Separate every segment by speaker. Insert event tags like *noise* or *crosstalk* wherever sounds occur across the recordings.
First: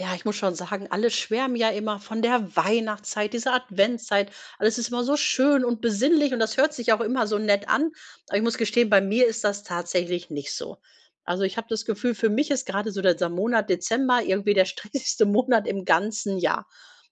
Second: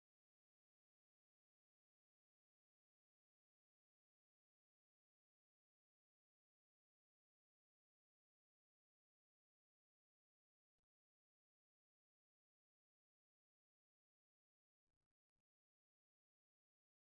Speaker 1: Ja, ich muss schon sagen, alle schwärmen ja immer von der Weihnachtszeit, dieser Adventszeit. Alles ist immer so schön und besinnlich und das hört sich auch immer so nett an. Aber ich muss gestehen, bei mir ist das tatsächlich nicht so. Also ich habe das Gefühl, für mich ist gerade so dieser Monat Dezember irgendwie der stressigste *laughs* Monat im ganzen Jahr.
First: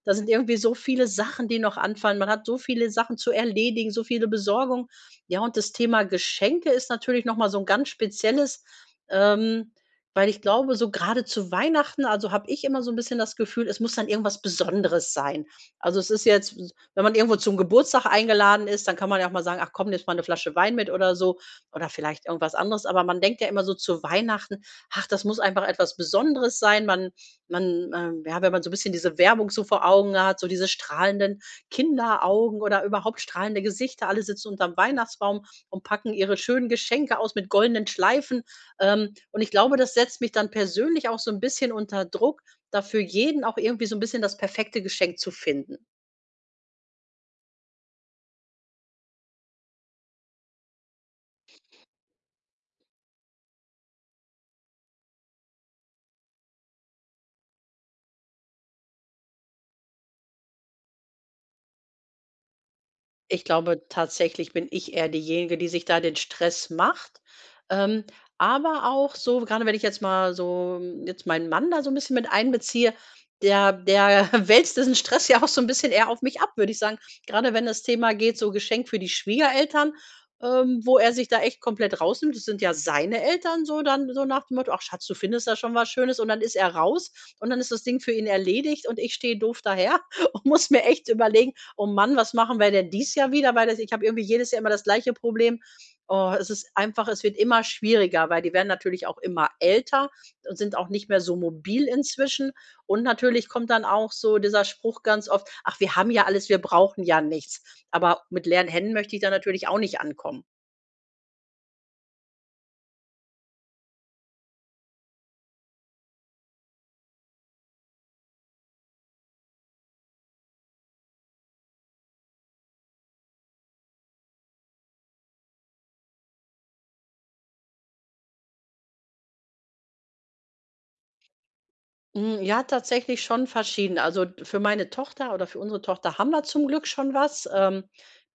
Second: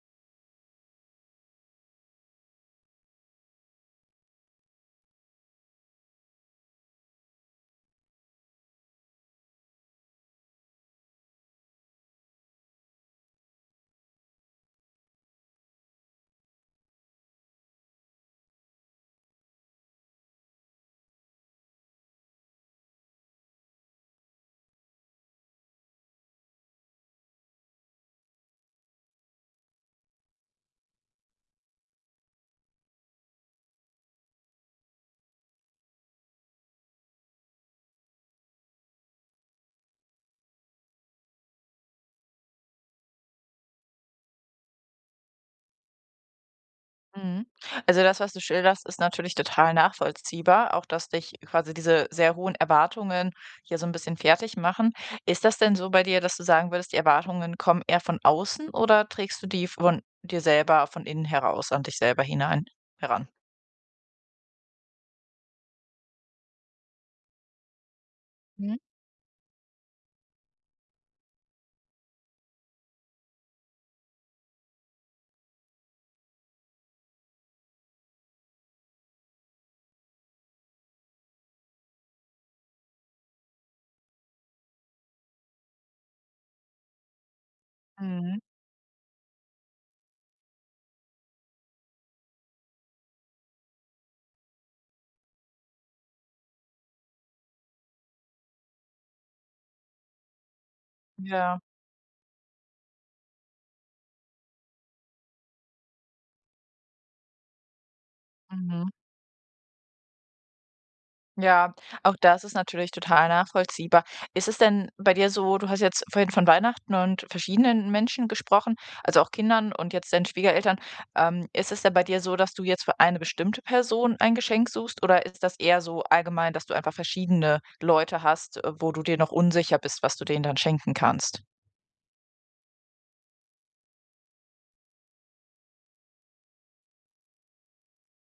Speaker 1: Da sind irgendwie so viele Sachen, die noch anfallen. Man hat so viele Sachen zu erledigen, so viele Besorgungen. Ja, und das Thema Geschenke ist natürlich nochmal so ein ganz spezielles. Ähm, Weil ich glaube, so gerade zu Weihnachten also, habe ich immer so 'n bisschen das Gefühl, es muss dann irgendwas Besonderes sein. Also, es ist jetzt s wenn man irgendwo zum Geburtstag eingeladen ist, dann kann man ja auch mal sagen: „Ach komm, nimmst mal 'ne Flasche Wein mit“ oder so oder vielleicht irgendwas anderes. Aber man denkt ja immer so zu Weihnachten: „Ach, das muss einfach etwas Besonderes sein.“ man, ja, wenn man so 'n bisschen diese Werbung so vor Augen hat, so diese strahlenden Kinderaugen oder überhaupt strahlende Gesichter, alle sitzen unterm Weihnachtsbaum und packen ihre schönen Geschenke aus mit goldenen Schleifen. Und ich glaube, das setzt mich dann persönlich auch so ein bisschen unter Druck, dafür jeden auch irgendwie so ein bisschen das perfekte Geschenk zu finden.
Speaker 2: Mhm. Also das, was du schilderst, ist natürlich total nachvollziehbar, auch dass dich quasi diese sehr hohen Erwartungen hier so ein bisschen fertig machen. Ist das denn so bei dir, dass du sagen würdest, die Erwartungen kommen eher von außen, oder trägst du die von dir selber von innen heraus an dich selber hinein heran?
Speaker 1: Ich glaube, tatsächlich bin ich eher diejenige, die sich da den Stress macht. Ähm,
Speaker 2: Mhm.
Speaker 1: aber auch so, gerade wenn ich jetzt mal so jetzt meinen Mann da so ein bisschen mit einbeziehe, der *laughs* wälzt diesen Stress ja auch so ein bisschen eher auf mich ab, würde ich sagen. Gerade wenn das Thema geht, so Geschenk für die Schwiegereltern, wo er sich da echt komplett rausnimmt. Das sind ja seine Eltern, so dann so nach dem Motto: „Ach Schatz, du findest da schon was Schönes“, und dann ist er raus und dann ist das Ding für ihn
Speaker 2: Mhm.
Speaker 1: erledigt und ich stehe doof daher *laughs* und muss mir echt überlegen: „Oh Mann, was machen wir denn dies Jahr wieder?“ Weil das Ich habe irgendwie jedes Jahr immer das gleiche Problem. Oh, es ist einfach Es wird immer schwieriger, weil die werden natürlich auch immer älter und sind auch nicht mehr so
Speaker 2: Ja.
Speaker 1: mobil inzwischen. Und natürlich kommt dann auch so dieser Spruch ganz oft: „Ach, wir haben ja alles, wir brauchen ja nichts.“ Aber mit leeren
Speaker 2: Mhm.
Speaker 1: Händen möchte ich da natürlich auch nicht ankommen.
Speaker 2: Ja, auch das ist natürlich total nachvollziehbar. Ist es denn bei dir so, du hast jetzt vorhin von Weihnachten und verschiedenen Menschen gesprochen, also auch Kindern und jetzt deinen Schwiegereltern. Ist es denn bei dir so, dass du jetzt für eine bestimmte Person ein Geschenk suchst, oder ist das eher so allgemein, dass du einfach verschiedene Leute hast, wo du dir noch unsicher bist, was du denen dann schenken kannst?
Speaker 1: Hm, ja, tatsächlich schon verschieden. Also, d für meine Tochter oder für unsere Tochter haben wir zum Glück schon was.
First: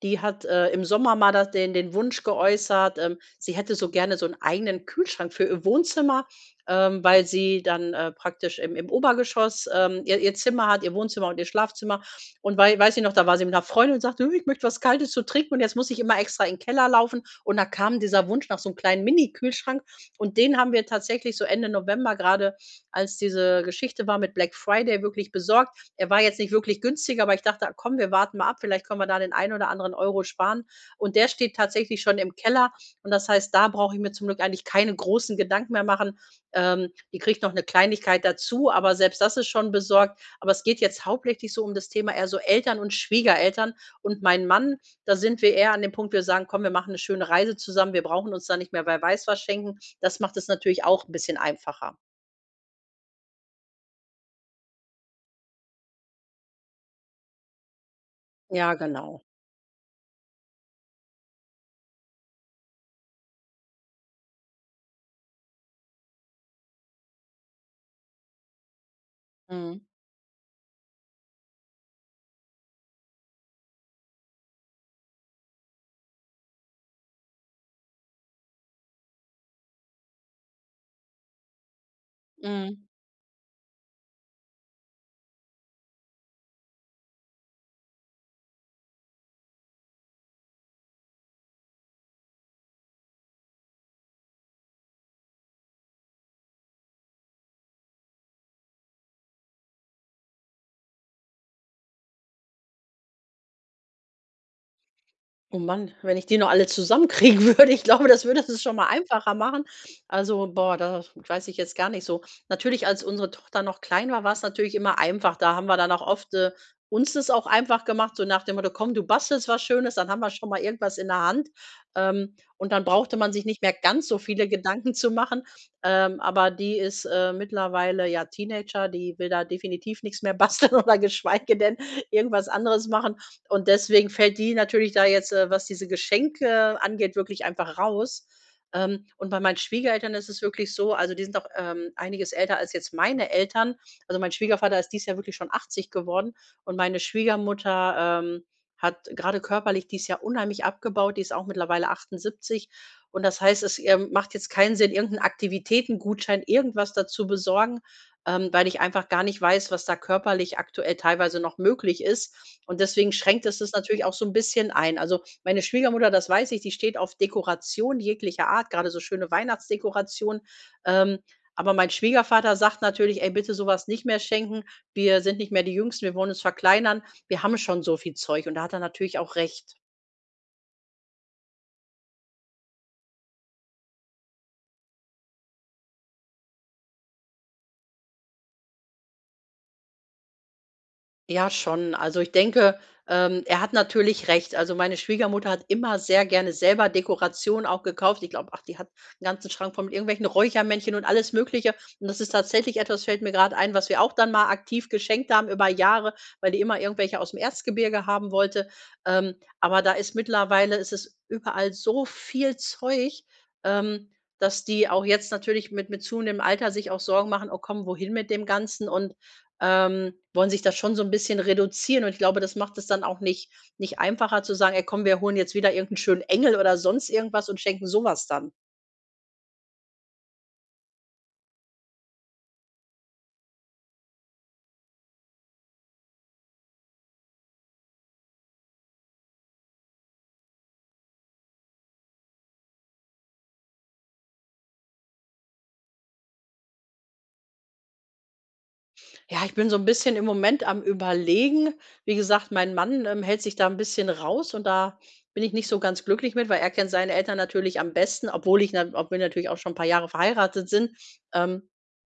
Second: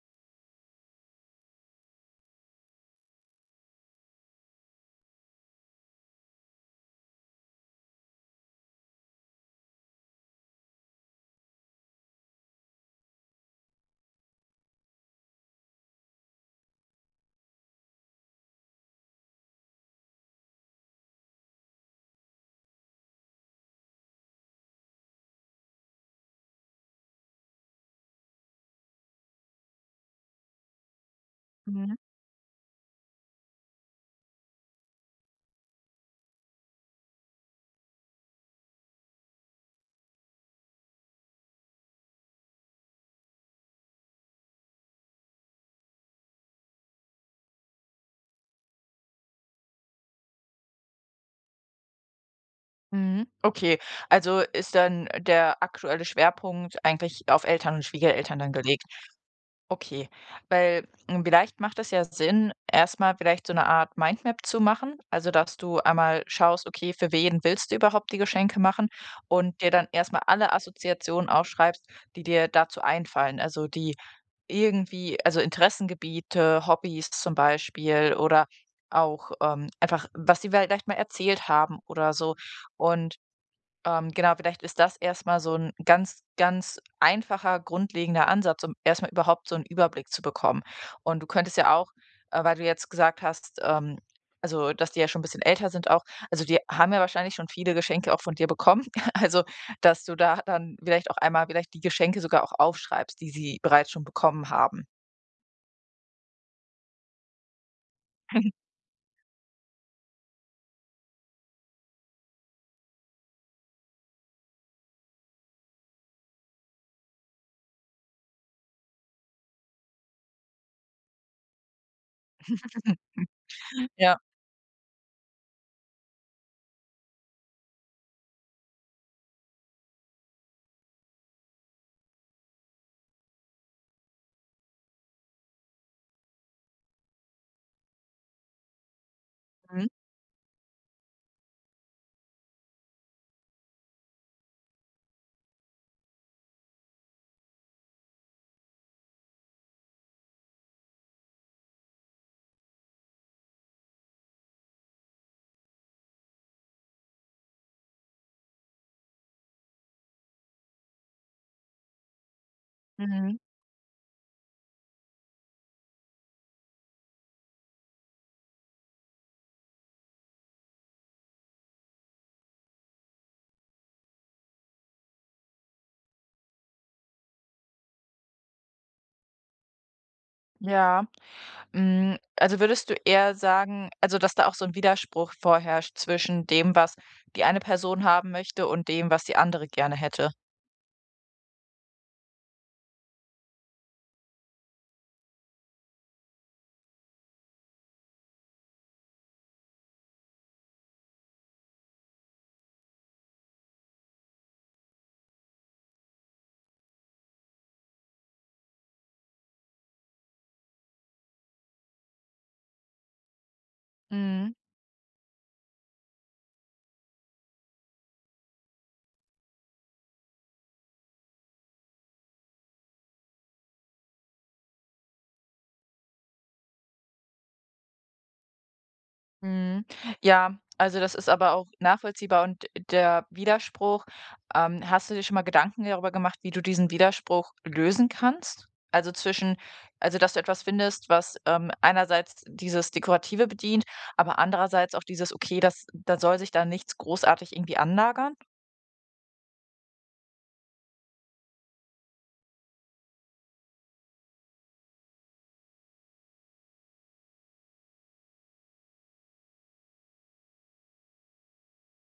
Speaker 1: Die hat, im Sommer mal da den Wunsch geäußert, sie hätte so gerne so einen eigenen Kühlschrank für ihr Wohnzimmer, weil sie dann, praktisch im Obergeschoss, ihr Zimmer hat, ihr Wohnzimmer und ihr Schlafzimmer. Und weil weiß ich noch, da war sie mit einer Freundin und sagte: „Hö, ich möchte was Kaltes zu trinken und jetzt muss ich immer extra in 'n Keller laufen.“ Und da kam dieser Wunsch nach so einem kleinen Mini-Kühlschrank, und den haben wir tatsächlich so Ende November gerade, als diese Geschichte war mit Black Friday, wirklich besorgt. Er war jetzt nicht wirklich günstig, aber ich dachte: „Ah, komm, wir warten mal ab, vielleicht können wir da den einen oder anderen Euro sparen.“ Und der steht
Speaker 2: Mhm.
Speaker 1: tatsächlich schon im Keller und das heißt, da brauche ich mir zum Glück eigentlich keine großen Gedanken mehr machen. Die kriegt noch eine Kleinigkeit dazu, aber selbst das ist schon besorgt. Aber es geht jetzt hauptsächlich so um das Thema eher so Eltern und Schwiegereltern und mein Mann, da sind wir eher an dem Punkt, wir sagen: „Komm, wir machen eine schöne Reise zusammen. Wir brauchen uns da nicht mehr bei weiß was schenken.“ Das macht es natürlich auch ein bisschen einfacher.
Speaker 2: Mhm. Okay, also ist dann der aktuelle Schwerpunkt eigentlich auf Eltern und Schwiegereltern dann
Speaker 1: Ja,
Speaker 2: gelegt?
Speaker 1: genau.
Speaker 2: Okay, weil hm, vielleicht macht es ja Sinn, erstmal vielleicht so eine Art Mindmap zu machen. Also, dass du einmal schaust, okay, für wen willst du überhaupt die Geschenke machen und dir
Speaker 1: Mhm,
Speaker 2: dann erstmal alle Assoziationen aufschreibst, die dir dazu einfallen. Also, die irgendwie also, Interessengebiete, Hobbys zum Beispiel oder auch, einfach, was sie vielleicht mal erzählt haben oder so.
Speaker 1: mhm.
Speaker 2: Und genau, vielleicht ist das erst mal so ein ganz, ganz einfacher, grundlegender Ansatz, um erst mal überhaupt so einen Überblick zu bekommen. Und du könntest ja auch, weil du jetzt gesagt hast, also, dass die ja schon ein bisschen älter sind auch, also, die haben ja wahrscheinlich schon viele Geschenke auch von dir bekommen. *laughs* Also, dass du da dann vielleicht auch einmal vielleicht die Geschenke sogar auch aufschreibst, die sie bereits schon bekommen haben.
Speaker 1: Oh Mann, wenn ich die noch alle zusammenkriegen *laughs* würde, ich glaube, das würde es schon mal einfacher machen. Also, boah, das weiß ich jetzt gar nicht so. Natürlich, als unsere Tochter noch klein war, war es natürlich immer einfach. Da haben wir dann auch oft, uns das auch einfach gemacht, so nach dem Motto: „Komm, du bastelst was Schönes, dann haben wir schon mal irgendwas in der Hand.“ Und dann
Speaker 2: *laughs*
Speaker 1: brauchte man sich nicht mehr ganz so
Speaker 2: Ja.
Speaker 1: viele Gedanken zu machen. Aber die ist, mittlerweile ja Teenager, die will da definitiv nichts mehr basteln *laughs* oder geschweige denn irgendwas anderes machen. Und deswegen fällt die natürlich da jetzt, was diese Geschenke angeht, wirklich einfach raus. Und bei meinen
Speaker 2: Mhm.
Speaker 1: Schwiegereltern ist es wirklich so, also die sind auch einiges älter als jetzt meine Eltern. Also mein Schwiegervater ist dieses Jahr wirklich schon 80 geworden und meine Schwiegermutter hat gerade körperlich dieses Jahr unheimlich abgebaut. Die ist auch mittlerweile 78. Und das heißt, es macht jetzt keinen Sinn, irgendeinen Aktivitätengutschein, irgendwas dazu besorgen, weil ich einfach gar nicht weiß, was da körperlich aktuell teilweise noch möglich ist. Und deswegen
Speaker 2: Mhm.
Speaker 1: schränkt es das natürlich auch so ein bisschen ein. Also, meine Schwiegermutter, das weiß ich, die steht auf Dekoration jeglicher Art, gerade so schöne Weihnachtsdekoration. Ähm, aber mein Schwiegervater sagt natürlich: „Ey, bitte sowas nicht mehr schenken. Wir sind nicht mehr die Jüngsten, wir wollen uns verkleinern. Wir haben schon so viel Zeug.“ Und da hat er natürlich auch recht.
Speaker 2: Ja. Hm, also würdest du eher sagen, also, dass da auch so ein Widerspruch vorherrscht zwischen dem, was die eine Person haben möchte, und dem, was die andere gerne hätte?
Speaker 1: Ja, schon. Also ich denke, er hat natürlich recht. Also meine Schwiegermutter hat immer sehr gerne selber Dekoration auch gekauft. Ich glaube, ach, die hat 'n ganzen Schrank voll mit irgendwelchen Räuchermännchen und alles Mögliche. Und das ist tatsächlich etwas, fällt mir gerade ein, was wir auch dann mal aktiv geschenkt haben über Jahre, weil die immer irgendwelche aus dem Erzgebirge haben wollte. Aber da ist es überall so viel Zeug, ähm,
Speaker 2: Mhm,
Speaker 1: dass die auch jetzt natürlich mit zunehmendem Alter sich auch Sorgen machen: „Oh komm, wohin mit dem Ganzen?“ Und wollen sich das schon so ein bisschen reduzieren und ich glaube, das macht es dann auch nicht einfacher zu sagen: „Ey, komm, wir holen jetzt wieder irgendeinen schönen Engel oder sonst irgendwas und schenken sowas dann.“
Speaker 2: mhm. Ja, also das ist aber auch nachvollziehbar, und der Widerspruch, hast du dir schon mal Gedanken darüber gemacht, wie du diesen Widerspruch lösen kannst? Also zwischen, also, dass du etwas findest, was, einerseits dieses Dekorative bedient, aber andererseits auch dieses: „Okay, das da soll sich da nichts großartig irgendwie anlagern?“
Speaker 1: Ja, ich bin so ein bisschen im Moment am Überlegen. Wie gesagt, mein Mann, hält sich da ein bisschen raus und da bin ich nicht so ganz glücklich mit, weil er kennt seine Eltern natürlich am besten, obwohl ich na obwohl wir natürlich auch schon ein paar Jahre verheiratet sind. Ähm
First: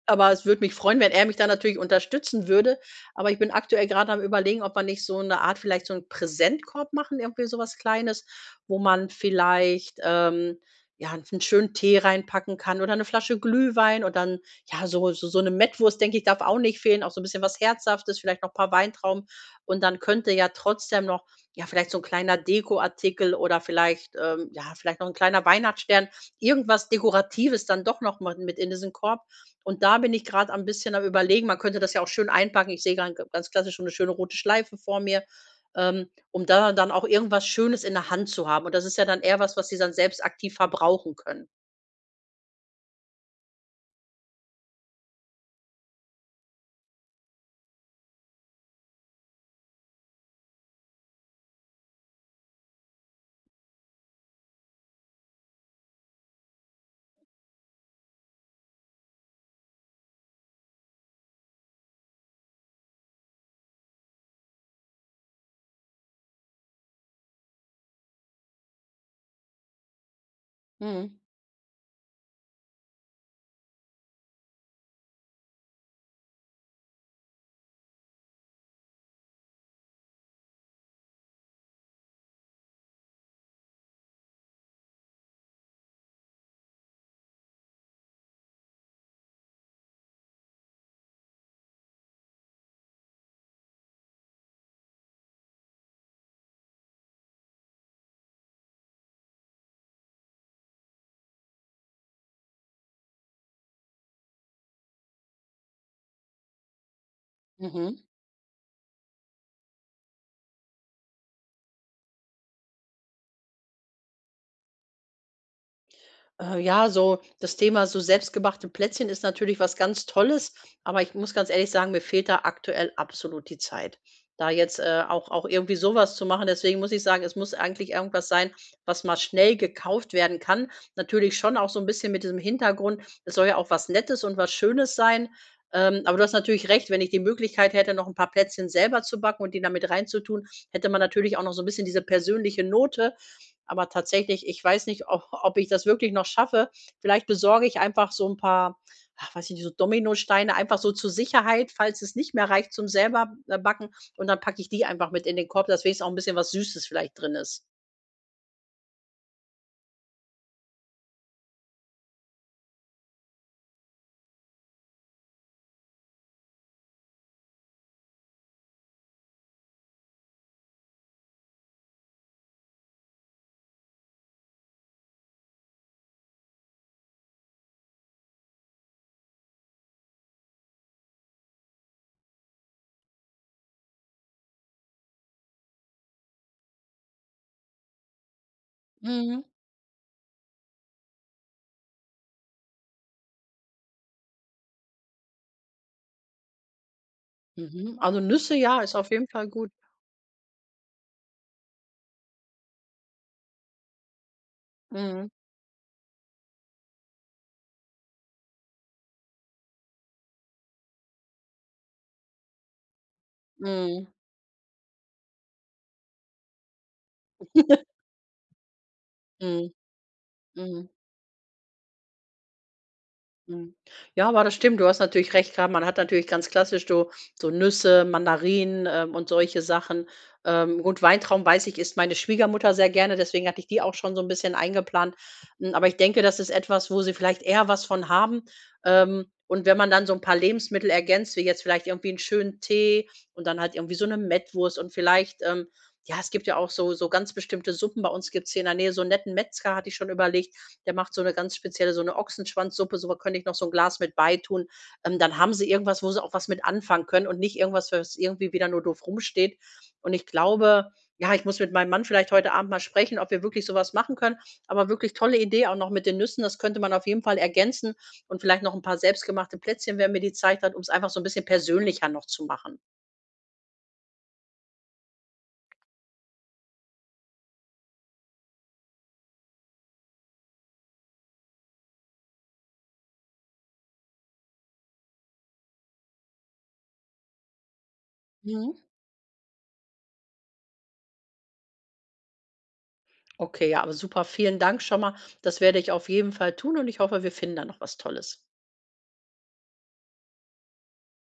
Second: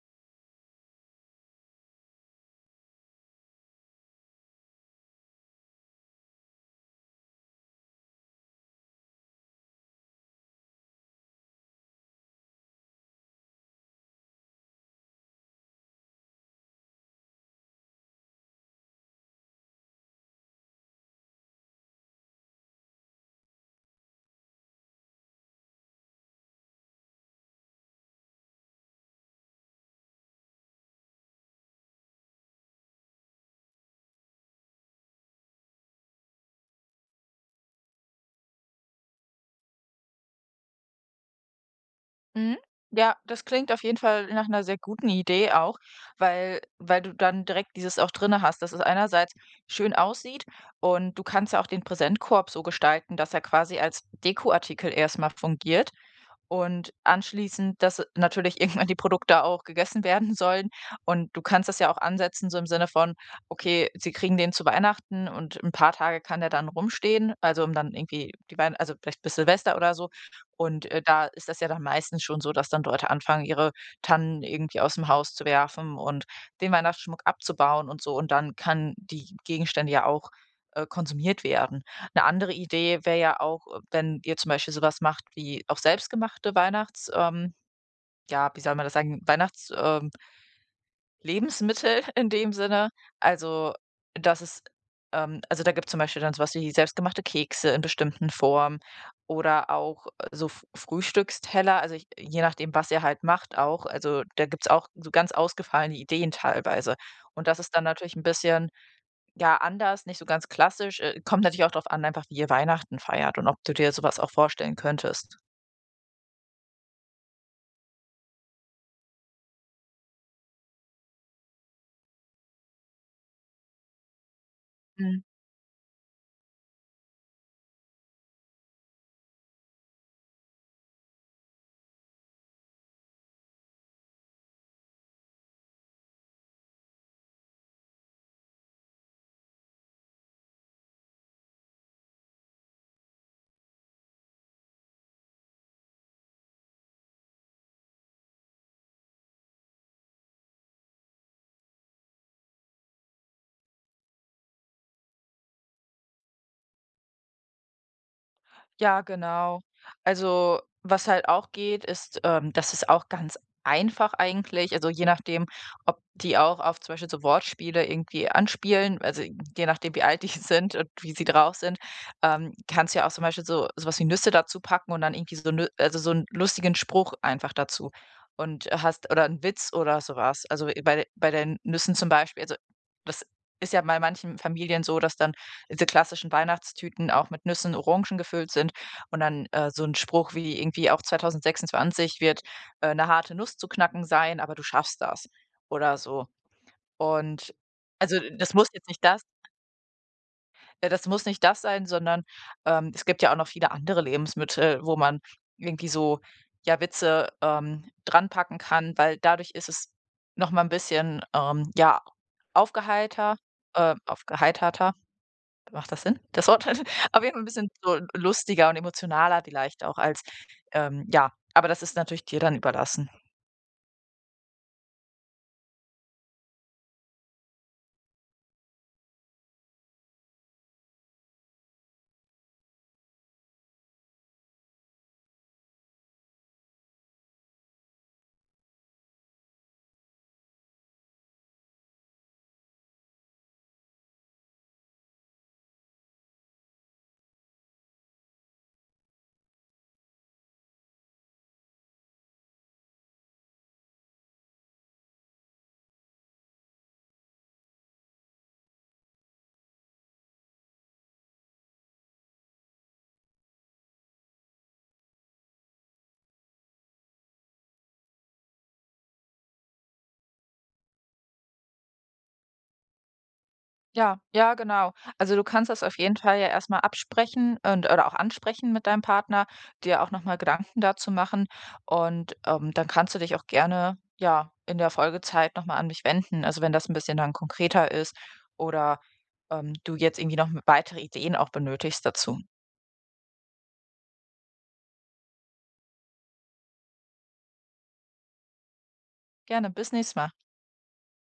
Speaker 1: Aber es würde mich freuen, wenn er mich da natürlich unterstützen würde. Aber ich bin aktuell gerade am Überlegen, ob man nicht so eine Art vielleicht so einen Präsentkorb machen, irgendwie sowas Kleines, wo man vielleicht, ja, einen schönen Tee reinpacken kann oder eine Flasche Glühwein und dann, ja, so eine Mettwurst, denke ich, darf auch nicht fehlen, auch so ein bisschen was Herzhaftes, vielleicht noch ein paar Weintrauben. Und dann könnte ja trotzdem noch, ja, vielleicht so ein kleiner Dekoartikel oder vielleicht, ja, vielleicht noch ein kleiner Weihnachtsstern, irgendwas Dekoratives dann doch noch mal mit in diesen Korb, und da bin ich gerade am bisschen am Überlegen, man könnte das ja auch schön einpacken. Ich sehe ganz klassisch so eine schöne rote Schleife vor mir, um da dann auch irgendwas Schönes in der Hand zu haben. Und das ist ja dann eher was, was sie dann selbst aktiv verbrauchen können.
Speaker 2: Mhm. Ja, das klingt auf jeden Fall nach einer sehr guten Idee auch, weil du dann direkt dieses auch drinne hast, dass es einerseits schön aussieht, und du kannst ja auch den Präsentkorb so gestalten, dass er quasi als Dekoartikel erstmal fungiert, und anschließend, dass natürlich *laughs* irgendwann die Produkte auch gegessen werden sollen. Und du kannst das ja auch ansetzen, so im Sinne von, okay, sie kriegen den zu Weihnachten, und ein paar Tage kann der dann rumstehen, also, um dann irgendwie die Weihnachten, also, vielleicht bis Silvester oder so. Und,
Speaker 1: Mhm,
Speaker 2: da ist das ja dann meistens schon so, dass dann Leute anfangen, ihre Tannen irgendwie aus dem Haus zu werfen und den Weihnachtsschmuck abzubauen und so. Und dann kann die Gegenstände ja auch, konsumiert werden. Eine andere Idee wäre ja auch, wenn ihr zum Beispiel so was macht wie auch selbstgemachte Weihnachts ja, wie soll man das sagen, Weihnachts Lebensmittel *laughs* in dem Sinne. Also, dass es, also, da gibt's zum Beispiel dann so was wie selbstgemachte Kekse in bestimmten Formen oder auch, so F Frühstücksteller, also, ich je nachdem, was ihr halt macht auch. Also, da gibt's auch so ganz ausgefallene Ideen teilweise. Und das ist dann
Speaker 1: mhm.
Speaker 2: natürlich ein bisschen ja, anders, nicht so ganz klassisch. Kommt natürlich auch darauf an, einfach wie ihr Weihnachten feiert und ob du dir sowas auch vorstellen könntest.
Speaker 1: Ja, so das Thema so selbstgemachte Plätzchen ist natürlich was ganz Tolles, aber ich muss ganz ehrlich sagen, mir fehlt da aktuell absolut die Zeit, da jetzt, auch irgendwie sowas zu machen. Deswegen muss ich sagen, es muss eigentlich irgendwas sein, was mal schnell gekauft werden kann. Natürlich schon auch so ein bisschen mit diesem Hintergrund, es soll ja auch was Nettes und was Schönes sein. Aber du hast natürlich recht, wenn ich die Möglichkeit hätte, noch ein paar Plätzchen selber zu backen und die damit reinzutun, hätte man natürlich auch noch so ein bisschen diese persönliche Note, aber tatsächlich, ich weiß nicht, ob ich das wirklich noch schaffe. Vielleicht besorge ich einfach so ein paar, ach, weiß ich nicht, so Dominosteine einfach so zur Sicherheit, falls es nicht mehr reicht zum selber, backen, und dann packe ich die einfach mit in den Korb, dass wenigstens auch ein bisschen was Süßes vielleicht drin ist.
Speaker 2: Ja, genau. Also, was halt auch geht, ist, das ist auch ganz einfach eigentlich. Also je nachdem, ob die auch auf zum Beispiel so Wortspiele irgendwie anspielen, also je nachdem, wie alt die *laughs* sind und wie sie drauf sind, kannst ja auch zum Beispiel so sowas wie Nüsse dazu packen und dann irgendwie so, also so einen lustigen Spruch einfach dazu. Und hast, oder einen Witz oder sowas. Also bei den Nüssen zum Beispiel, also das ist ja bei manchen Familien so, dass dann diese klassischen Weihnachtstüten auch mit Nüssen, Orangen gefüllt sind. Und
Speaker 1: Mhm.
Speaker 2: dann, so ein Spruch wie irgendwie: „Auch 2026 wird, 'ne harte Nuss zu knacken sein, aber du schaffst das.“ oder so. Und
Speaker 1: Mhm. Also,
Speaker 2: also,
Speaker 1: Nüsse,
Speaker 2: das muss
Speaker 1: ja,
Speaker 2: jetzt
Speaker 1: ist
Speaker 2: nicht
Speaker 1: auf
Speaker 2: das,
Speaker 1: jeden Fall gut.
Speaker 2: das muss nicht das sein, sondern, es gibt ja auch noch viele andere Lebensmittel, wo man
Speaker 1: Mhm.
Speaker 2: irgendwie so, ja, Witze, dranpacken kann, weil dadurch ist es noch mal ein bisschen, ja, aufgeheiter
Speaker 1: Mhm.
Speaker 2: aufgeheiterter. Macht das Sinn? Das Wort *laughs* auf jeden Fall ein bisschen so
Speaker 1: *laughs*
Speaker 2: lustiger und emotionaler
Speaker 1: Mhm.
Speaker 2: vielleicht auch als
Speaker 1: Mhm.
Speaker 2: ja, aber das ist natürlich dir dann überlassen.
Speaker 1: Mhm. Ja, aber das stimmt, du hast natürlich recht gehabt. Man hat natürlich ganz klassisch so Nüsse, Mandarinen, und solche Sachen. Gut, Weintrauben, weiß ich, isst meine Schwiegermutter sehr gerne, deswegen hatte ich die auch schon so ein bisschen eingeplant. Hm, aber ich denke, das ist etwas, wo sie vielleicht eher was von haben. Und wenn man dann so ein paar Lebensmittel ergänzt, wie jetzt vielleicht irgendwie einen schönen Tee und dann halt irgendwie so eine Mettwurst und vielleicht, ja, es gibt ja auch ganz bestimmte Suppen. Bei uns gibt es hier in der Nähe so einen netten Metzger, hatte ich schon überlegt, der macht so eine ganz spezielle so eine Ochsenschwanzsuppe, so was könnte ich noch so ein Glas mit beitun. Dann haben sie irgendwas, wo sie auch was mit anfangen können und nicht irgendwas, was irgendwie wieder nur doof rumsteht. Und ich glaube, ja, ich muss mit meinem Mann vielleicht heute Abend mal sprechen, ob wir wirklich so was machen können. Aber wirklich tolle Idee auch noch mit den Nüssen, das könnte man auf jeden Fall ergänzen und vielleicht noch ein paar selbstgemachte Plätzchen, wenn mir die Zeit hat, um es einfach so ein bisschen persönlicher noch zu machen.
Speaker 2: Ja, ja, genau. Also, du kannst das auf jeden Fall ja erst mal absprechen und oder auch ansprechen mit deinem Partner, dir auch noch mal Gedanken dazu machen, und, dann kannst du dich auch gerne, ja, in der Folgezeit noch mal an mich wenden. Also, wenn das ein bisschen dann konkreter ist
Speaker 1: Mhm.
Speaker 2: oder, du jetzt irgendwie noch weitere Ideen auch benötigst dazu.
Speaker 1: Okay, ja, aber super, vielen Dank schon mal. Das werde ich auf jeden Fall tun und ich hoffe, wir finden da noch was Tolles.
Speaker 2: Gerne, bis nächstes Mal.